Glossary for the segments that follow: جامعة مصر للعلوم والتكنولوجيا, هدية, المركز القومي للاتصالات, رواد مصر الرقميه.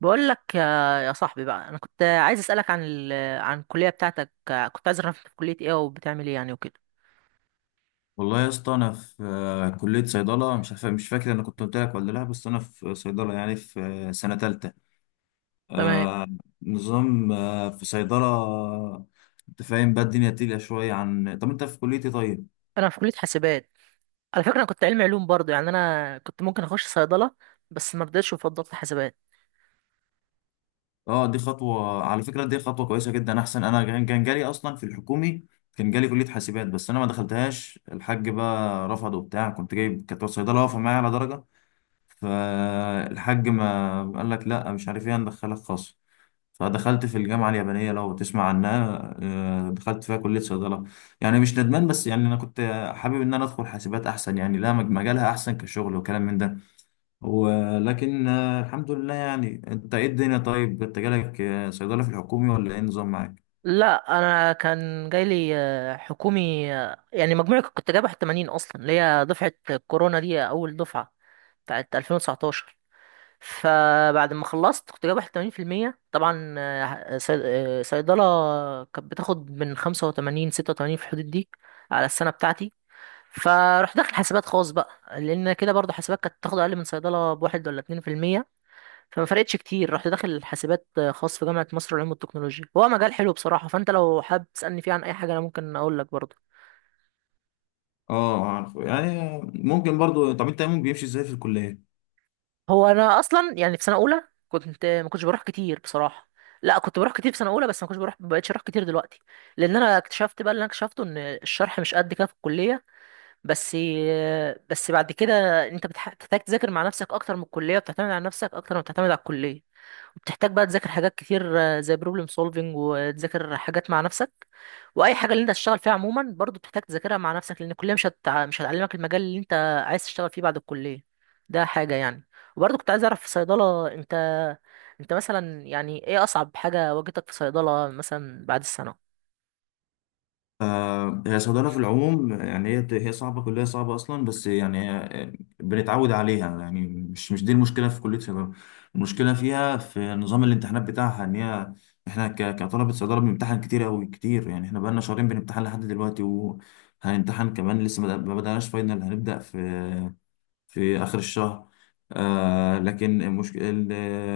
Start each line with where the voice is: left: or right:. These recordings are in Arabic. right: بقول لك يا صاحبي بقى. انا كنت عايز اسالك عن عن الكليه بتاعتك. كنت عايز اعرف انت في كليه ايه وبتعمل ايه يعني وكده.
left: والله يا اسطى، انا في كليه صيدله، مش عارف، مش فاكر انا كنت قلت لك ولا لا، بس انا في صيدله، يعني في سنه ثالثه.
right: تمام.
left: آه. نظام، في صيدله. انت فاهم بقى، الدنيا تقيله شويه عن طب. انت في كليه ايه طيب؟
right: انا في كليه حاسبات. على فكره، انا كنت علمي علوم برضه، يعني انا كنت ممكن اخش صيدله بس ما رضيتش وفضلت حاسبات.
left: اه، دي خطوه على فكره، دي خطوه كويسه جدا، احسن. انا كان جالي اصلا في الحكومي، كان جالي كليه حاسبات، بس انا ما دخلتهاش، الحاج بقى رفض وبتاع. كنت جايب، كانت صيدله واقفه معايا على درجه، فالحاج ما قال لك لا، مش عارف ايه، هندخلك خاص. فدخلت في الجامعة اليابانية، لو تسمع عنها، دخلت فيها كلية صيدلة. يعني مش ندمان، بس يعني أنا كنت حابب إن أنا أدخل حاسبات أحسن، يعني لا، مجالها أحسن كشغل وكلام من ده. ولكن الحمد لله يعني. أنت إيه الدنيا؟ طيب، أنت جالك صيدلة في الحكومي ولا إيه النظام معاك؟
right: لا، انا كان جاي لي حكومي، يعني مجموعي كنت جايب 81 اصلا، اللي هي دفعه كورونا دي، اول دفعه بتاعت 2019. فبعد ما خلصت كنت جايب 81% طبعا. صيدلة كانت بتاخد من 85 86 في الحدود دي، على السنة بتاعتي. فروح داخل حاسبات خاص بقى، لأن كده برضه حاسبات كانت بتاخد أقل من صيدلة بواحد ولا 2%، فما فرقتش كتير. رحت داخل حاسبات خاص في جامعة مصر للعلوم والتكنولوجيا. هو مجال حلو بصراحة، فأنت لو حابب تسألني فيه عن أي حاجة أنا ممكن أقول لك برضه.
left: أه، عارف يعني. ممكن برضو. طب أنت يومك بيمشي إزاي في الكلية؟
right: هو انا اصلا يعني في سنه اولى كنت ما كنتش بروح كتير بصراحه. لا، كنت بروح كتير في سنه اولى، بس ما كنتش بروح، ما بقتش اروح كتير دلوقتي، لان انا اكتشفت بقى، اللي انا اكتشفته ان الشرح مش قد كده في الكليه. بس بس بعد كده انت بتحتاج تذاكر مع نفسك اكتر من الكليه، وبتعتمد على نفسك اكتر ما بتعتمد على الكليه. وبتحتاج بقى تذاكر حاجات كتير، زي بروبلم سولفنج، وتذاكر حاجات مع نفسك. واي حاجه اللي انت تشتغل فيها عموما برضو بتحتاج تذاكرها مع نفسك، لان الكليه مش هتعلمك المجال اللي انت عايز تشتغل فيه بعد الكليه. ده حاجه يعني. وبرضو كنت عايز اعرف في صيدله، انت مثلا، يعني ايه اصعب حاجه واجهتك في صيدله مثلا بعد السنه؟
left: هي الصيدلة في العموم يعني، هي صعبة، كلية صعبة أصلا، بس يعني هي بنتعود عليها. يعني مش دي المشكلة في كلية صيدلة، المشكلة فيها في نظام الامتحانات بتاعها، إن هي إحنا كطلبة صيدلة بنمتحن كتير أوي كتير. يعني إحنا بقالنا شهرين بنمتحن لحد دلوقتي، وهنمتحن كمان لسه، ما بدأناش فاينل، هنبدأ في آخر الشهر. آه، لكن المشكلة،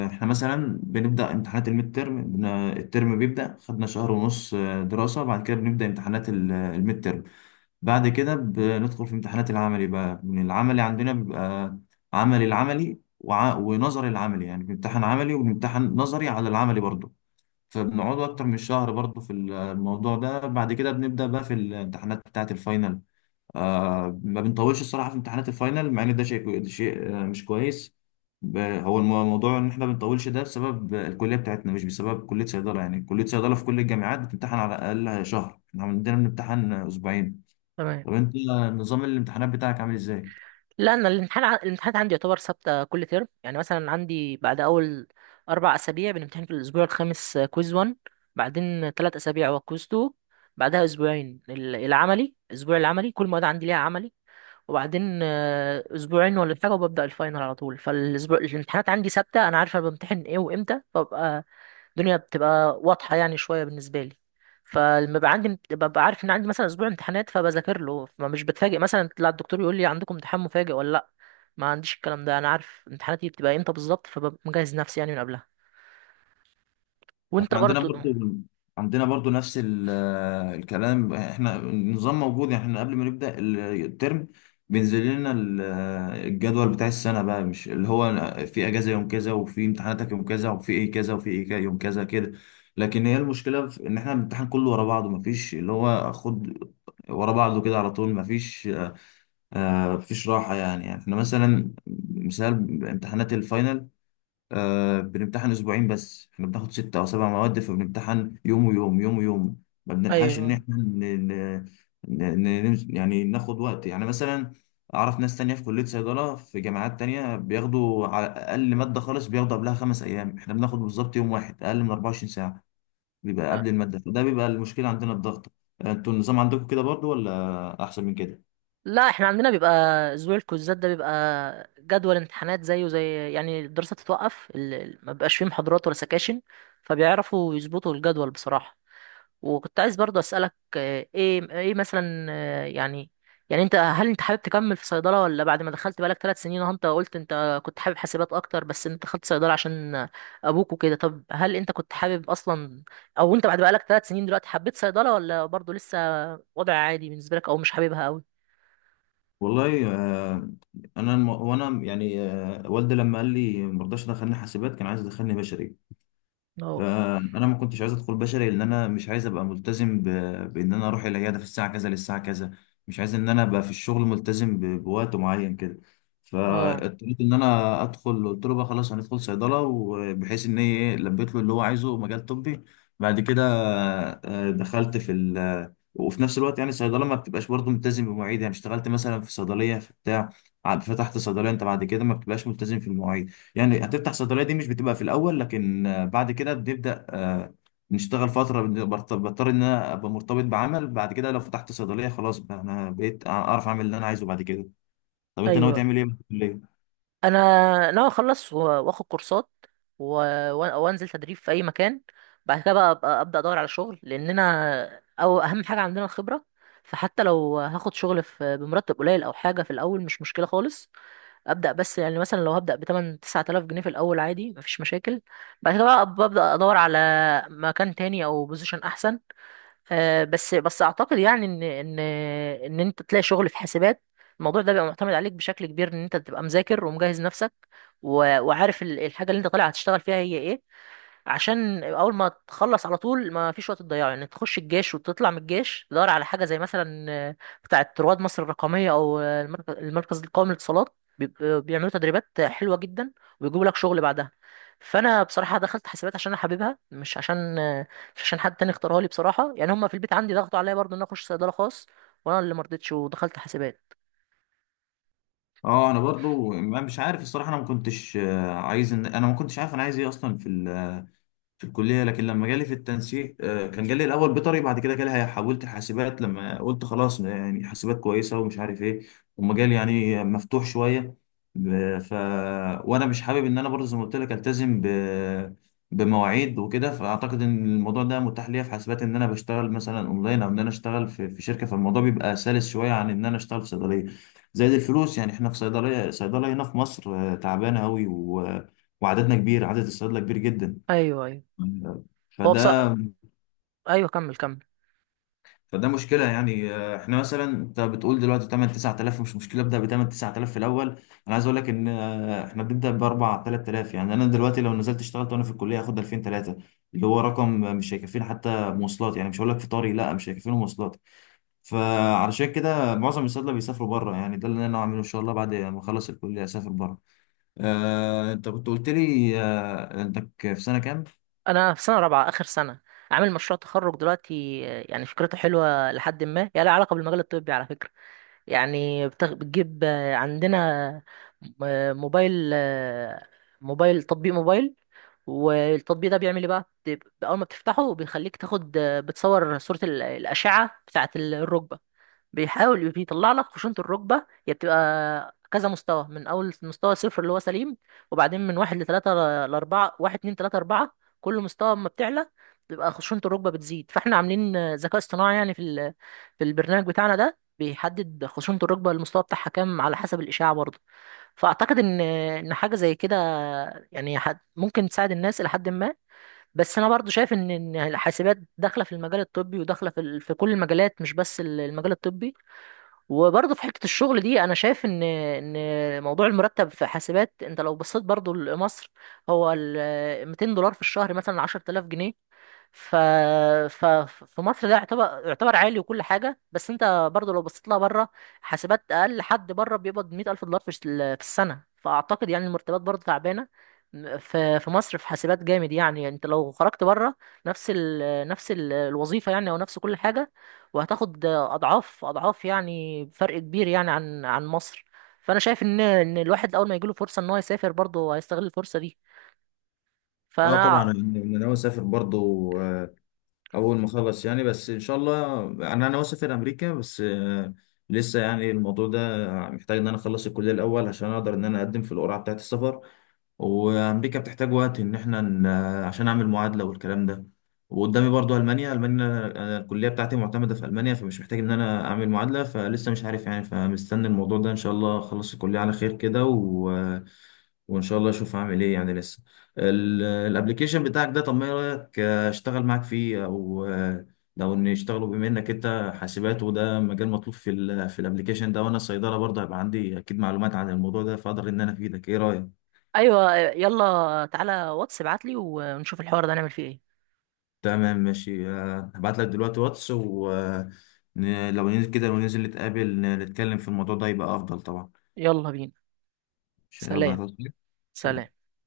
left: احنا مثلا بنبدأ امتحانات الميد ترم، الترم بيبدأ، خدنا شهر ونص دراسة، بعد كده بنبدأ امتحانات الميد ترم. بعد كده بندخل في امتحانات العملي بقى. من العملي عندنا بيبقى عملي، العملي ونظري العملي، يعني بنمتحن عملي وبنمتحن نظري على العملي برضه، فبنقعد أكتر من شهر برضه في الموضوع ده. بعد كده بنبدأ بقى في الامتحانات بتاعة الفاينل. ما بنطولش الصراحه في امتحانات الفاينل، مع ان ده شيء، مش كويس. هو الموضوع ان احنا بنطولش ده بسبب الكليه بتاعتنا مش بسبب كليه صيدله. يعني كليه صيدله في كل الجامعات بتمتحن على الاقل شهر، احنا عندنا بنمتحن اسبوعين.
right: تمام.
left: طب انت، نظام الامتحانات بتاعك عامل ازاي؟
right: لا، انا الامتحانات عندي يعتبر ثابته كل ترم. يعني مثلا عندي بعد اول اربع اسابيع بنمتحن في الاسبوع الخامس كويز 1، بعدين ثلاث اسابيع هو كويز 2، بعدها اسبوعين العملي، اسبوع العملي، كل مواد عندي ليها عملي. وبعدين اسبوعين ولا حاجه وببدا الفاينل على طول. فالاسبوع الامتحانات عندي ثابته، انا عارف انا بمتحن ايه وامتى، فببقى الدنيا بتبقى واضحة يعني شوية بالنسبة لي. فلما ببقى عندي، ببقى عارف ان عندي مثلا اسبوع امتحانات فبذاكر له، فمش بتفاجئ مثلا لا الدكتور يقول لي عندكم امتحان مفاجئ ولا لا. ما عنديش الكلام ده، انا عارف امتحاناتي بتبقى امتى بالظبط، فببقى مجهز نفسي يعني من قبلها. وانت
left: احنا عندنا
right: برضو؟
left: برضو، نفس الكلام. احنا النظام موجود، يعني احنا قبل ما نبدأ الترم بينزل لنا الجدول بتاع السنة بقى، مش اللي هو في اجازة يوم كذا، وفي امتحاناتك يوم كذا، وفي ايه كذا، وفي ايه كذا يوم كذا كده. لكن هي المشكلة في ان احنا الامتحان كله ورا بعضه، مفيش اللي هو خد ورا بعضه كده على طول. مفيش راحة يعني. يعني احنا مثلا، مثال، امتحانات الفاينل، بنمتحن اسبوعين بس احنا بناخد ستة او سبع مواد، فبنمتحن يوم ويوم، يوم ويوم، ما بنلحقش ان
right: ايوه.
left: احنا ن... ن... يعني ناخد وقت. يعني مثلا، اعرف ناس تانية في كلية صيدلة في جامعات تانية، بياخدوا على اقل مادة خالص بياخدوا قبلها خمس ايام، احنا بناخد بالظبط يوم واحد، اقل من 24 ساعة بيبقى قبل المادة. فده بيبقى المشكلة عندنا، الضغط. انتوا النظام عندكم كده برضو ولا احسن من كده؟
right: لا، احنا عندنا بيبقى اسبوع الكوزات ده، بيبقى جدول امتحانات زيه زي، يعني الدراسة تتوقف، ما بيبقاش فيه محاضرات ولا سكاشن. فبيعرفوا يظبطوا الجدول بصراحة. وكنت عايز برضو اسالك ايه ايه مثلا، يعني يعني انت هل انت حابب تكمل في صيدله، ولا بعد ما دخلت بقالك ثلاث سنين اهو، انت قلت انت كنت حابب حاسبات اكتر بس انت دخلت صيدله عشان ابوك وكده. طب هل انت كنت حابب اصلا، او انت بعد بقالك ثلاث سنين دلوقتي حبيت صيدله، ولا برضو لسه وضع عادي بالنسبه لك او مش حاببها قوي؟
left: والله، انا وانا يعني والدي لما قال لي ما رضاش يدخلني حاسبات، كان عايز يدخلني بشري.
right: اه.
left: فانا ما كنتش عايز ادخل بشري، لان انا مش عايز ابقى ملتزم بان انا اروح العياده في الساعه كذا للساعه كذا. مش عايز ان انا ابقى في الشغل ملتزم بوقت معين كده.
right: اه.
left: فاضطريت ان انا ادخل، قلت له بقى خلاص هندخل صيدله، وبحيث ان هي ايه، لبيت له اللي هو عايزه، مجال طبي. بعد كده دخلت في وفي نفس الوقت، يعني الصيدله ما بتبقاش برضه ملتزم بمواعيد. يعني اشتغلت مثلا في صيدليه في بتاع، فتحت صيدليه انت بعد كده، ما بتبقاش ملتزم في المواعيد. يعني هتفتح صيدلية، دي مش بتبقى في الأول، لكن بعد كده بنبدأ نشتغل فترة، بضطر إن أنا أبقى مرتبط بعمل. بعد كده لو فتحت صيدلية خلاص، بقى أنا بقيت أعرف أعمل اللي أنا عايزه بعد كده. طب أنت ناوي
right: ايوه.
left: تعمل إيه بعد الكلية؟
right: انا ناوي اخلص واخد كورسات، وانزل تدريب في اي مكان. بعد كده بقى أبقى ابدا ادور على شغل، لاننا او اهم حاجه عندنا الخبره. فحتى لو هاخد شغل في بمرتب قليل او حاجه في الاول مش مشكله خالص ابدا. بس يعني مثلا لو هبدا ب 8 9000 جنيه في الاول عادي، مفيش مشاكل. بعد كده بقى ببدا ادور على مكان تاني او بوزيشن احسن. بس بس اعتقد يعني ان ان انت تلاقي شغل في حاسبات، الموضوع ده بيبقى معتمد عليك بشكل كبير، ان انت تبقى مذاكر ومجهز نفسك وعارف الحاجه اللي انت طالع هتشتغل فيها هي ايه. عشان اول ما تخلص على طول ما فيش وقت تضيعه، يعني تخش الجيش وتطلع من الجيش تدور على حاجه زي مثلا بتاعه رواد مصر الرقميه، او المركز القومي للاتصالات. بيعملوا تدريبات حلوه جدا، وبيجيبوا لك شغل بعدها. فانا بصراحه دخلت حسابات عشان انا حاببها، مش عشان مش عشان حد تاني اختارها لي بصراحه. يعني هم في البيت عندي ضغطوا عليا برضه ان أنا اخش صيدله خاص، وانا اللي مرضتش ودخلت حسابات.
left: أه، أنا برضو مش عارف الصراحة، أنا ما كنتش عايز إن أنا، ما كنتش عارف أنا عايز إيه أصلا في الكلية. لكن لما جالي في التنسيق، كان جالي الأول بيطري، بعد كده جالي، حولت حاسبات لما قلت خلاص، يعني حاسبات كويسة ومش عارف إيه، ومجال يعني مفتوح شوية. ب- ف وأنا مش حابب إن أنا برضه زي ما قلت لك ألتزم بمواعيد وكده. فأعتقد إن الموضوع ده متاح ليا في حاسبات، إن أنا بشتغل مثلا أونلاين، أو إن أنا أشتغل في شركة. فالموضوع بيبقى سلس شوية عن إن أنا أشتغل في صيدلية. زائد الفلوس، يعني إحنا في صيدلية، هنا في مصر تعبانة أوي وعددنا كبير، عدد الصيادلة كبير جدا.
right: ايوه، ايوه. هو بص.
left: فده
right: ايوه، كمل كمل.
left: فده مشكله يعني. احنا مثلا، انت بتقول دلوقتي 8 9000 مش مشكله، ابدا ب 8 9000 في الاول. انا عايز اقول لك ان اه، احنا بنبدا ب 4 3000، يعني انا دلوقتي لو نزلت اشتغلت وانا في الكليه هاخد 2000 3، اللي هو رقم مش هيكفيني حتى مواصلات. يعني مش هقول لك فطاري، لا، مش هيكفيني مواصلات. فعلشان كده معظم الصيادله بيسافروا بره، يعني ده اللي انا هعمله ان شاء الله، بعد ما اخلص الكليه اسافر بره. انت كنت قلت لي انك في سنه كام؟
right: انا في سنه رابعه، اخر سنه. عامل مشروع تخرج دلوقتي، يعني فكرته حلوه لحد ما، يعني لها علاقه بالمجال الطبي على فكره. يعني بتجيب عندنا موبايل، موبايل تطبيق موبايل. والتطبيق ده بيعمل ايه بقى؟ اول ما بتفتحه بيخليك تاخد، بتصور صوره الاشعه بتاعه الركبه. بيحاول بيطلع لك خشونة الركبة. هي بتبقى كذا مستوى، من أول مستوى صفر اللي هو سليم، وبعدين من واحد لتلاتة لأربعة: واحد، اتنين، تلاتة، أربعة. كل مستوى أما بتعلى، بتبقى خشونة الركبة بتزيد. فاحنا عاملين ذكاء اصطناعي يعني في البرنامج بتاعنا ده، بيحدد خشونة الركبة المستوى بتاعها كام على حسب الإشاعة برضه. فأعتقد إن حاجة زي كده يعني، حد ممكن تساعد الناس إلى حد ما. بس أنا برضه شايف إن الحاسبات داخلة في المجال الطبي، وداخلة في كل المجالات، مش بس المجال الطبي. وبرضه في حته الشغل دي، انا شايف ان موضوع المرتب في حاسبات، انت لو بصيت برضه لمصر، هو ال 200 دولار في الشهر مثلا 10,000 جنيه. ف... ف... في مصر ده يعتبر يعتبر عالي وكل حاجة. بس انت برضو لو بصيت لها بره، حاسبات اقل حد بره بيقبض مئة ألف دولار في السنة. فأعتقد يعني المرتبات برضو تعبانة في مصر. في حاسبات جامد يعني، يعني انت لو خرجت بره، الوظيفة يعني، او نفس كل حاجة، وهتاخد اضعاف اضعاف يعني فرق كبير يعني عن مصر. فانا شايف ان الواحد اول ما يجيله فرصة ان هو يسافر برضه هيستغل الفرصة دي.
left: اه
right: فانا.
left: طبعا، أنا ناوي اسافر برضه اول ما اخلص يعني. بس ان شاء الله انا ناوي اسافر امريكا، بس لسه يعني الموضوع ده محتاج ان انا اخلص الكليه الاول عشان اقدر ان انا اقدم في القرعه بتاعه السفر. وامريكا بتحتاج وقت ان احنا عشان اعمل معادله والكلام ده. وقدامي برضو المانيا، أنا الكليه بتاعتي معتمده في المانيا، فمش محتاج ان انا اعمل معادله. فلسه مش عارف يعني، فمستني الموضوع ده ان شاء الله، اخلص الكليه على خير كده وان شاء الله اشوف هعمل ايه يعني لسه. الابليكيشن بتاعك ده، طب ما ايه رايك اشتغل معاك فيه، او لو ان يشتغلوا، بما انك انت حاسبات وده مجال مطلوب في الابليكيشن ده، وانا صيدله برضه هيبقى عندي اكيد معلومات عن الموضوع ده، فاقدر ان انا افيدك. ايه رايك؟
right: ايوه، يلا تعالى واتس ابعت لي، ونشوف الحوار ده نعمل فيه ايه.
left: تمام ماشي. هبعت لك دلوقتي واتس، ولو ننزل كده، لو ننزل نتقابل، نتكلم في الموضوع ده يبقى افضل طبعا.
right: يلا بينا.
left: عشان يلا
right: سلام.
left: هتوصل.
right: سلام.
left: سلام.